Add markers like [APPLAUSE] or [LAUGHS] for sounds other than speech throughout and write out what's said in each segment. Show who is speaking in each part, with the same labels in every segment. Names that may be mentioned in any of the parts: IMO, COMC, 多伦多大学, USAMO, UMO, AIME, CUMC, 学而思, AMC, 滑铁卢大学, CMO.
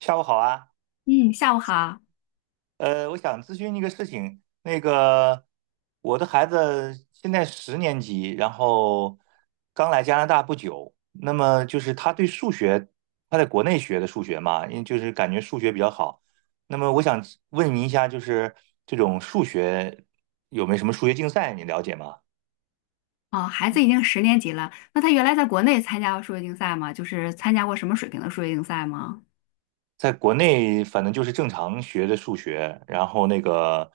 Speaker 1: 下午好啊，
Speaker 2: 嗯，下午好。
Speaker 1: 我想咨询一个事情。那个，我的孩子现在十年级，然后刚来加拿大不久。那么就是他对数学，他在国内学的数学嘛，因为就是感觉数学比较好。那么我想问您一下，就是这种数学有没有什么数学竞赛，你了解吗？
Speaker 2: 哦，孩子已经十年级了，那他原来在国内参加过数学竞赛吗？就是参加过什么水平的数学竞赛吗？
Speaker 1: 在国内反正就是正常学的数学，然后那个，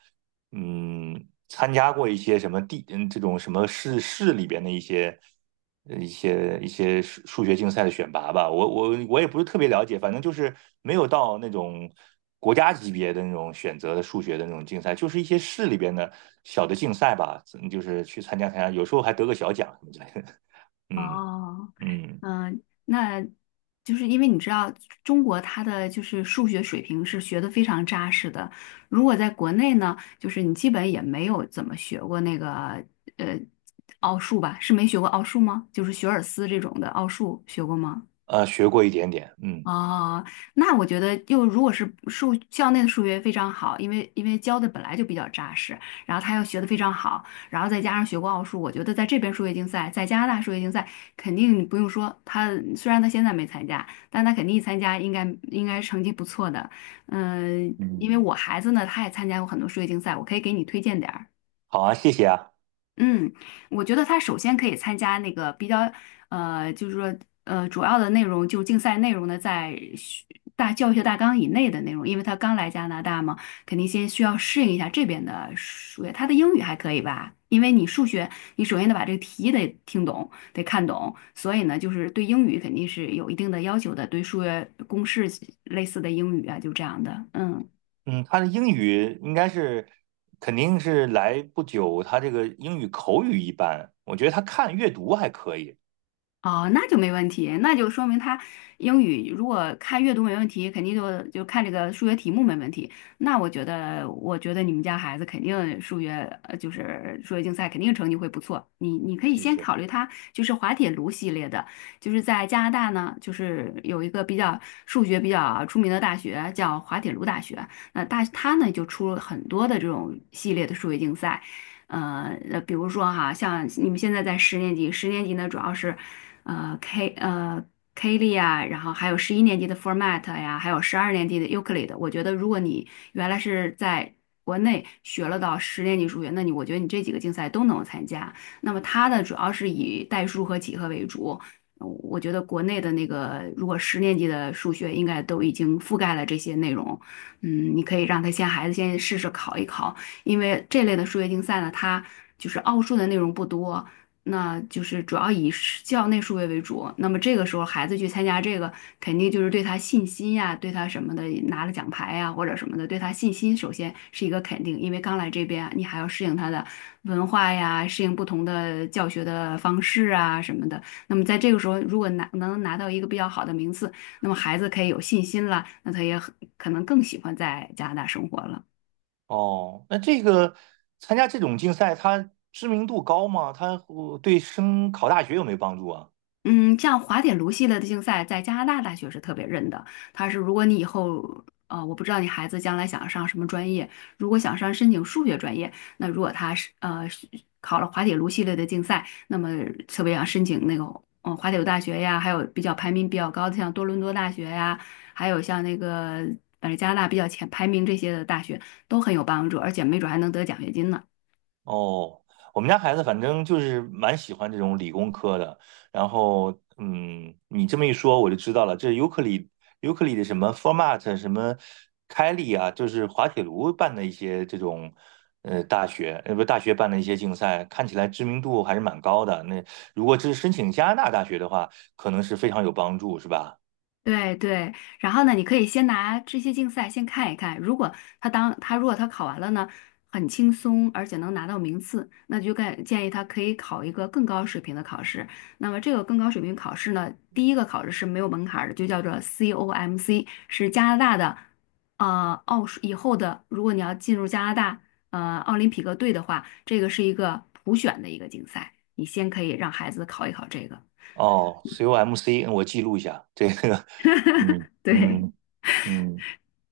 Speaker 1: 参加过一些什么地，这种什么市里边的一些一些数学竞赛的选拔吧。我也不是特别了解，反正就是没有到那种国家级别的那种选择的数学的那种竞赛，就是一些市里边的小的竞赛吧，嗯就是去参加参加，有时候还得个小奖什么之类的。[LAUGHS] 嗯
Speaker 2: 哦，
Speaker 1: 嗯，
Speaker 2: 嗯，那就是因为你知道中国它的就是数学水平是学的非常扎实的，如果在国内呢，就是你基本也没有怎么学过那个呃奥数吧？是没学过奥数吗？就是学尔斯这种的奥数学过吗？
Speaker 1: 学过一点点，嗯
Speaker 2: 哦，那我觉得又如果是校内的数学非常好，因为教的本来就比较扎实，然后他又学的非常好，然后再加上学过奥数，我觉得在这边数学竞赛，在加拿大数学竞赛肯定不用说，虽然他现在没参加，但他肯定一参加应该成绩不错的。嗯、因为
Speaker 1: 嗯，
Speaker 2: 我孩子呢，他也参加过很多数学竞赛，我可以给你推荐点儿。
Speaker 1: 好啊，谢谢啊。
Speaker 2: 嗯，我觉得他首先可以参加那个比较，就是说，主要的内容就竞赛内容呢，在学大教学大纲以内的内容，因为他刚来加拿大嘛，肯定先需要适应一下这边的数学。他的英语还可以吧？因为你数学，你首先得把这个题得听懂，得看懂，所以呢，就是对英语肯定是有一定的要求的，对数学公式类似的英语啊，就这样的，嗯。
Speaker 1: 嗯，他的英语应该是肯定是来不久，他这个英语口语一般，我觉得他看阅读还可以。
Speaker 2: 哦，那就没问题，那就说明他英语如果看阅读没问题，肯定就看这个数学题目没问题。那我觉得你们家孩子肯定数学，就是数学竞赛肯定成绩会不错。你可以
Speaker 1: 谢
Speaker 2: 先
Speaker 1: 谢。
Speaker 2: 考虑他就是滑铁卢系列的，就是在加拿大呢，就是有一个比较数学比较出名的大学叫滑铁卢大学，那他呢就出了很多的这种系列的数学竞赛。比如说哈，像你们现在在十年级，十年级呢主要是，呃 K 呃 K 力啊，然后还有十一年级的 Format 呀，还有十二年级的 Euclid。我觉得如果你原来是在国内学了到十年级数学，那我觉得你这几个竞赛都能参加。那么它呢主要是以代数和几何为主。我觉得国内的那个，如果十年级的数学应该都已经覆盖了这些内容，嗯，你可以让孩子先试试考一考，因为这类的数学竞赛呢，它就是奥数的内容不多，那就是主要以是校内数学为主。那么这个时候孩子去参加这个，肯定就是对他信心呀，对他什么的拿了奖牌呀或者什么的，对他信心首先是一个肯定，因为刚来这边你还要适应他的文化呀，适应不同的教学的方式啊什么的。那么在这个时候，如果能拿到一个比较好的名次，那么孩子可以有信心了，那他也很可能更喜欢在加拿大生活了。
Speaker 1: 哦，那这个参加这种竞赛，他知名度高吗？他对升考大学有没有帮助啊？
Speaker 2: 嗯，像滑铁卢系列的竞赛，在加拿大大学是特别认的。它是如果你以后，我不知道你孩子将来想上什么专业，如果想申请数学专业，那如果他是考了滑铁卢系列的竞赛，那么特别想申请那个滑铁卢大学呀，还有比较排名比较高的像多伦多大学呀，还有像那个反正加拿大比较前排名这些的大学都很有帮助，而且没准还能得奖学金呢。
Speaker 1: 哦，我们家孩子反正就是蛮喜欢这种理工科的。然后，嗯，你这么一说，我就知道了，这尤克里的什么 Format 什么开利啊，就是滑铁卢办的一些这种大学，不大学办的一些竞赛，看起来知名度还是蛮高的。那如果这是申请加拿大大学的话，可能是非常有帮助，是吧？
Speaker 2: 对对，然后呢，你可以先拿这些竞赛先看一看，如果他当他如果他考完了呢，很轻松，而且能拿到名次，那就建议他可以考一个更高水平的考试。那么这个更高水平考试呢，第一个考试是没有门槛儿的，就叫做 COMC，是加拿大的，奥数以后的，如果你要进入加拿大奥林匹克队的话，这个是一个普选的一个竞赛，你先可以让孩子考一考这个，
Speaker 1: 哦，COMC，我记录一下这个，[LAUGHS] 嗯
Speaker 2: [LAUGHS] 对。
Speaker 1: 嗯嗯，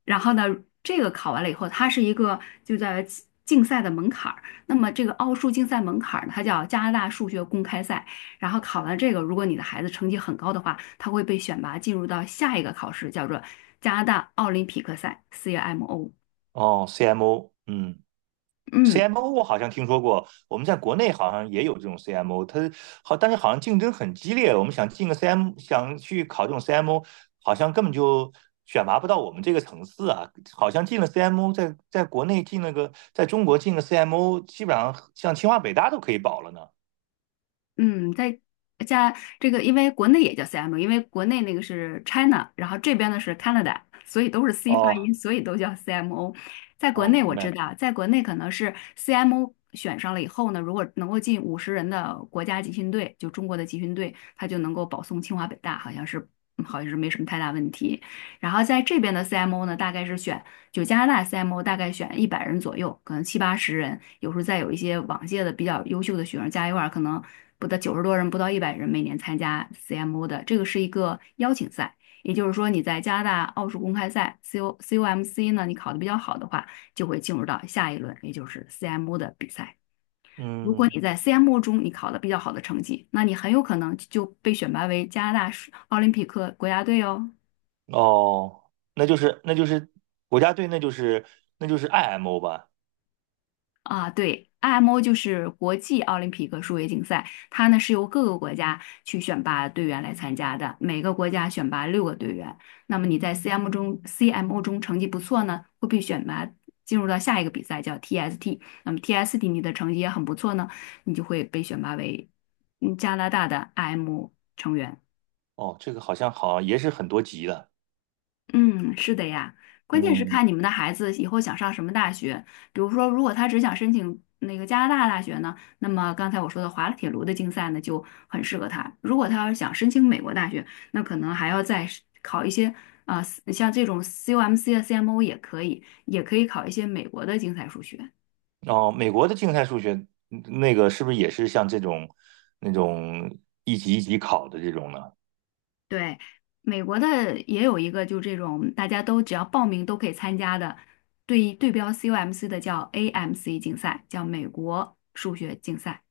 Speaker 2: 然后呢，这个考完了以后，它是一个就在竞赛的门槛儿。那么这个奥数竞赛门槛儿呢，它叫加拿大数学公开赛。然后考完这个，如果你的孩子成绩很高的话，他会被选拔进入到下一个考试，叫做加拿大奥林匹克赛 （CMO）。
Speaker 1: 哦，CMO，嗯。
Speaker 2: 嗯，
Speaker 1: CMO 我好像听说过，我们在国内好像也有这种 CMO，它好，但是好像竞争很激烈。我们想进个 CM，想去考这种 CMO，好像根本就选拔不到我们这个层次啊。好像进了 CMO，在国内进了个，在中国进个 CMO，基本上像清华北大都可以保了呢。
Speaker 2: 嗯，在加这个，因为国内也叫 CMO，因为国内那个是 China，然后这边呢是 Canada，所以都是 C 发
Speaker 1: 哦，
Speaker 2: 音，所以都叫 CMO。在国
Speaker 1: 哦，
Speaker 2: 内我
Speaker 1: 明
Speaker 2: 知
Speaker 1: 白，
Speaker 2: 道，在国内可能是 CMO 选上了以后呢，如果能够进50人的国家集训队，就中国的集训队，他就能够保送清华北大，好像是没什么太大问题。然后在这边的 CMO 呢，大概是选。就加拿大 CMO 大概选一百人左右，可能七八十人，有时候再有一些往届的比较优秀的学生加一块儿，可能不到90多人，不到一百人每年参加 CMO 的，这个是一个邀请赛。也就是说，你在加拿大奥数公开赛 c O m c 呢，你考得比较好的话，就会进入到下一轮，也就是 CMO 的比赛。如果
Speaker 1: 嗯，
Speaker 2: 你在 CMO 中你考得比较好的成绩，那你很有可能就被选拔为加拿大奥林匹克国家队哦。
Speaker 1: 哦，那就是国家队，那就是 IMO 吧。
Speaker 2: 啊，对，IMO 就是国际奥林匹克数学竞赛，它呢是由各个国家去选拔队员来参加的，每个国家选拔6个队员。那么你在 CMO 中成绩不错呢，会被选拔进入到下一个比赛叫 TST。那么 TST 你的成绩也很不错呢，你就会被选拔为加拿大的 IMO 成员。
Speaker 1: 哦，这个好像也是很多级的，
Speaker 2: 嗯，是的呀，关键是
Speaker 1: 嗯。
Speaker 2: 看你们的孩子以后想上什么大学。比如说，如果他只想申请那个加拿大大学呢，那么刚才我说的滑铁卢的竞赛呢就很适合他。如果他要是想申请美国大学，那可能还要再是考一些啊、像这种 CUMC 啊、CMO 也可以，也可以考一些美国的竞赛数学。
Speaker 1: 哦，美国的竞赛数学嗯那个是不是也是像这种那种一级一级考的这种呢？
Speaker 2: 对，美国的也有一个，就这种大家都只要报名都可以参加的，对对标 COMC 的叫 AMC 竞赛，叫美国数学竞赛。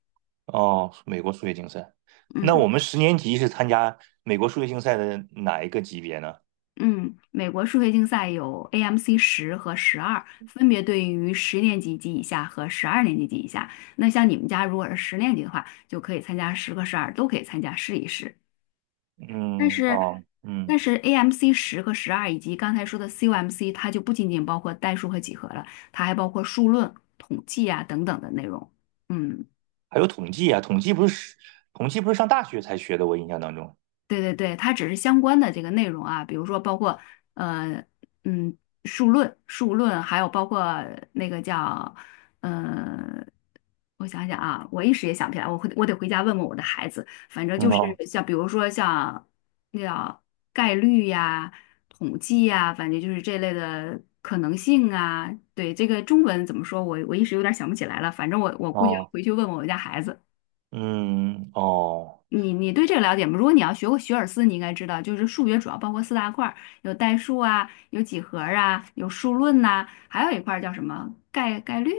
Speaker 1: 哦，美国数学竞赛。那我
Speaker 2: 嗯
Speaker 1: 们十年级是参加美国数学竞赛的哪一个级别呢？
Speaker 2: 嗯，美国数学竞赛有 AMC 十和十二，分别对应于十年级及以下和十二年级及以下。那像你们家如果是十年级的话，就可以参加十和十二，都可以参加试一试。但
Speaker 1: 嗯，
Speaker 2: 是，
Speaker 1: 哦，嗯，
Speaker 2: 但是 AMC 十和十二以及刚才说的 CUMC 它就不仅仅包括代数和几何了，它还包括数论、统计啊等等的内容。嗯。
Speaker 1: 还有统计啊，统计不是上大学才学的，我印象当中。
Speaker 2: 对对对，它只是相关的这个内容啊，比如说包括呃嗯数论，还有包括那个叫呃，我想想啊，我一时也想不起来，我得回家问问我的孩子。反正
Speaker 1: 嗯
Speaker 2: 就是
Speaker 1: 哦
Speaker 2: 像比如说像那叫概率呀、统计呀，反正就是这类的可能性啊。对，这个中文怎么说，我一时有点想不起来了，反正我估计要
Speaker 1: 哦，
Speaker 2: 回去问问我家孩子。
Speaker 1: 嗯哦
Speaker 2: 你对这个了解吗？如果你要学过学而思，你应该知道，就是数学主要包括四大块儿，有代数啊，有几何啊，有数论呐、还有一块儿叫什么概率。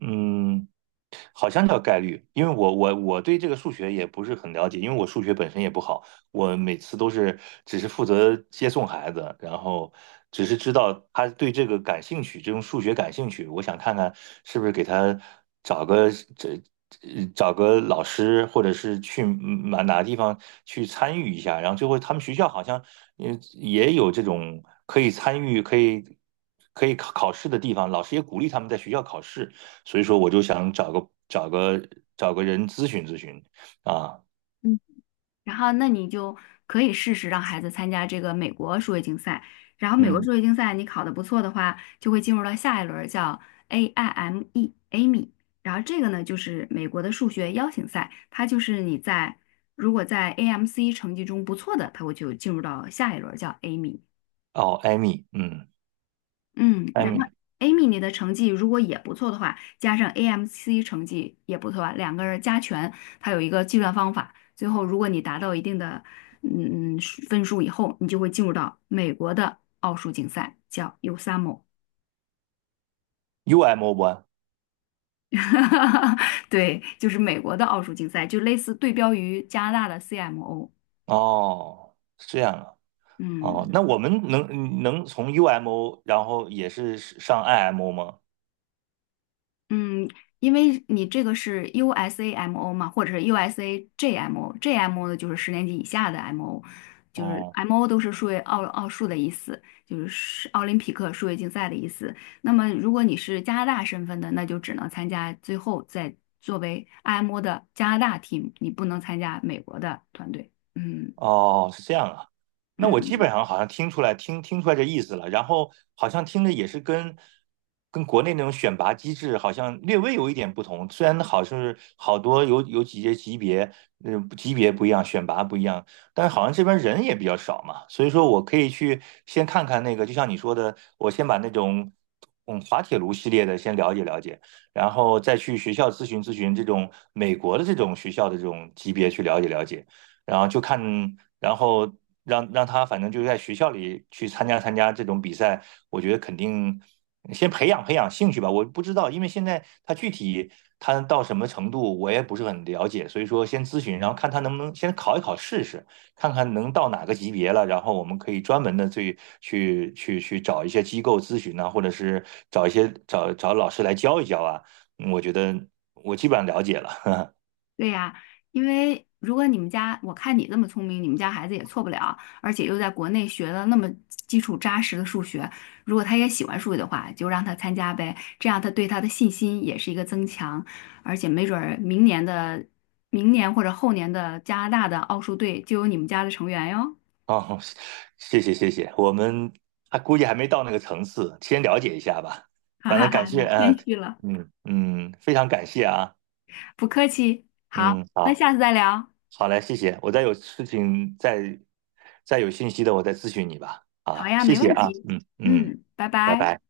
Speaker 1: 嗯。好像叫概率，因为我对这个数学也不是很了解，因为我数学本身也不好，我每次都是只是负责接送孩子，然后只是知道他对这个感兴趣，这种数学感兴趣，我想看看是不是给他找个这找个老师，或者是去哪个地方去参与一下，然后最后他们学校好像也有这种可以参与可以。可以考考试的地方，老师也鼓励他们在学校考试，所以说我就想找个人咨询咨询啊，
Speaker 2: 嗯，然后那你就可以试试让孩子参加这个美国数学竞赛。然后美国
Speaker 1: 嗯，
Speaker 2: 数学竞赛你考的不错的话，就会进入到下一轮儿叫 AIME AIME。然后这个呢就是美国的数学邀请赛，它就是如果在 AMC 成绩中不错的，它会就进入到下一轮儿叫 AIME。
Speaker 1: 哦，艾米，嗯，
Speaker 2: 嗯，
Speaker 1: 艾
Speaker 2: 然后
Speaker 1: 米
Speaker 2: Amy 你的成绩如果也不错的话，加上 AMC 成绩也不错啊，2个人加权，它有一个计算方法。最后，如果你达到一定的嗯嗯数分数以后，你就会进入到美国的奥数竞赛，叫 USAMO。
Speaker 1: ，U M O 不？
Speaker 2: [LAUGHS] 对，就是美国的奥数竞赛，就类似对标于加拿大的 CMO。
Speaker 1: 哦，是这样啊，哦，
Speaker 2: 嗯。
Speaker 1: 那我们能嗯能从 U M O，然后也是上 I M O 吗？
Speaker 2: 嗯，因为你这个是 USAMO 嘛，或者是 USAJMO，JMO 呢就是十年级以下的 MO，就是
Speaker 1: 哦。
Speaker 2: MO 都是数学奥数的意思，就是奥林匹克数学竞赛的意思。那么如果你是加拿大身份的，那就只能参加最后再作为 IMO 的加拿大 team，你不能参加美国的团队。嗯
Speaker 1: 哦，是这样啊。那我基
Speaker 2: 嗯。
Speaker 1: 本上好像听出来，听出来这意思了。然后好像听着也是跟国内那种选拔机制好像略微有一点不同。虽然好像是好多有几些级别，嗯、级别不一样，选拔不一样，但是好像这边人也比较少嘛。所以说我可以去先看看那个，就像你说的，我先把那种嗯滑铁卢系列的先了解了解。然后再去学校咨询咨询这种美国的这种学校的这种级别去了解了解，然后就看，然后让他反正就在学校里去参加参加这种比赛，我觉得肯定先培养培养兴趣吧。我不知道，因为现在他具体他到什么程度，我也不是很了解，所以说先咨询，然后看他能不能先考一考试试，看看能到哪个级别了，然后我们可以专门的去找一些机构咨询啊，或者是找一些找老师来教一教啊。嗯我觉得我基本上了解了。
Speaker 2: 对呀，因为如果你们家，我看你这么聪明，你们家孩子也错不了，而且又在国内学了那么基础扎实的数学，如果他也喜欢数学的话，就让他参加呗，这样他对他的信心也是一个增强，而且没准儿明年或者后年的加拿大的奥数队就有你们家的成员哟，
Speaker 1: 哦，谢谢谢谢，我们还估计还没到那个层次，先了解一下吧。
Speaker 2: [LAUGHS] 哈
Speaker 1: 反
Speaker 2: 哈
Speaker 1: 正感
Speaker 2: 哈，
Speaker 1: 谢，
Speaker 2: 你谦
Speaker 1: 嗯
Speaker 2: 虚了，
Speaker 1: 嗯嗯，非常感谢啊，
Speaker 2: 不客气。好，
Speaker 1: 嗯，
Speaker 2: 那
Speaker 1: 好，
Speaker 2: 下次再聊。
Speaker 1: 好嘞，谢谢。我再有事情再有信息的，我再咨询你吧。
Speaker 2: 好
Speaker 1: 啊，
Speaker 2: 呀，
Speaker 1: 谢
Speaker 2: 没
Speaker 1: 谢
Speaker 2: 问
Speaker 1: 啊，
Speaker 2: 题。
Speaker 1: 嗯嗯，
Speaker 2: 嗯，拜
Speaker 1: 拜
Speaker 2: 拜。
Speaker 1: 拜。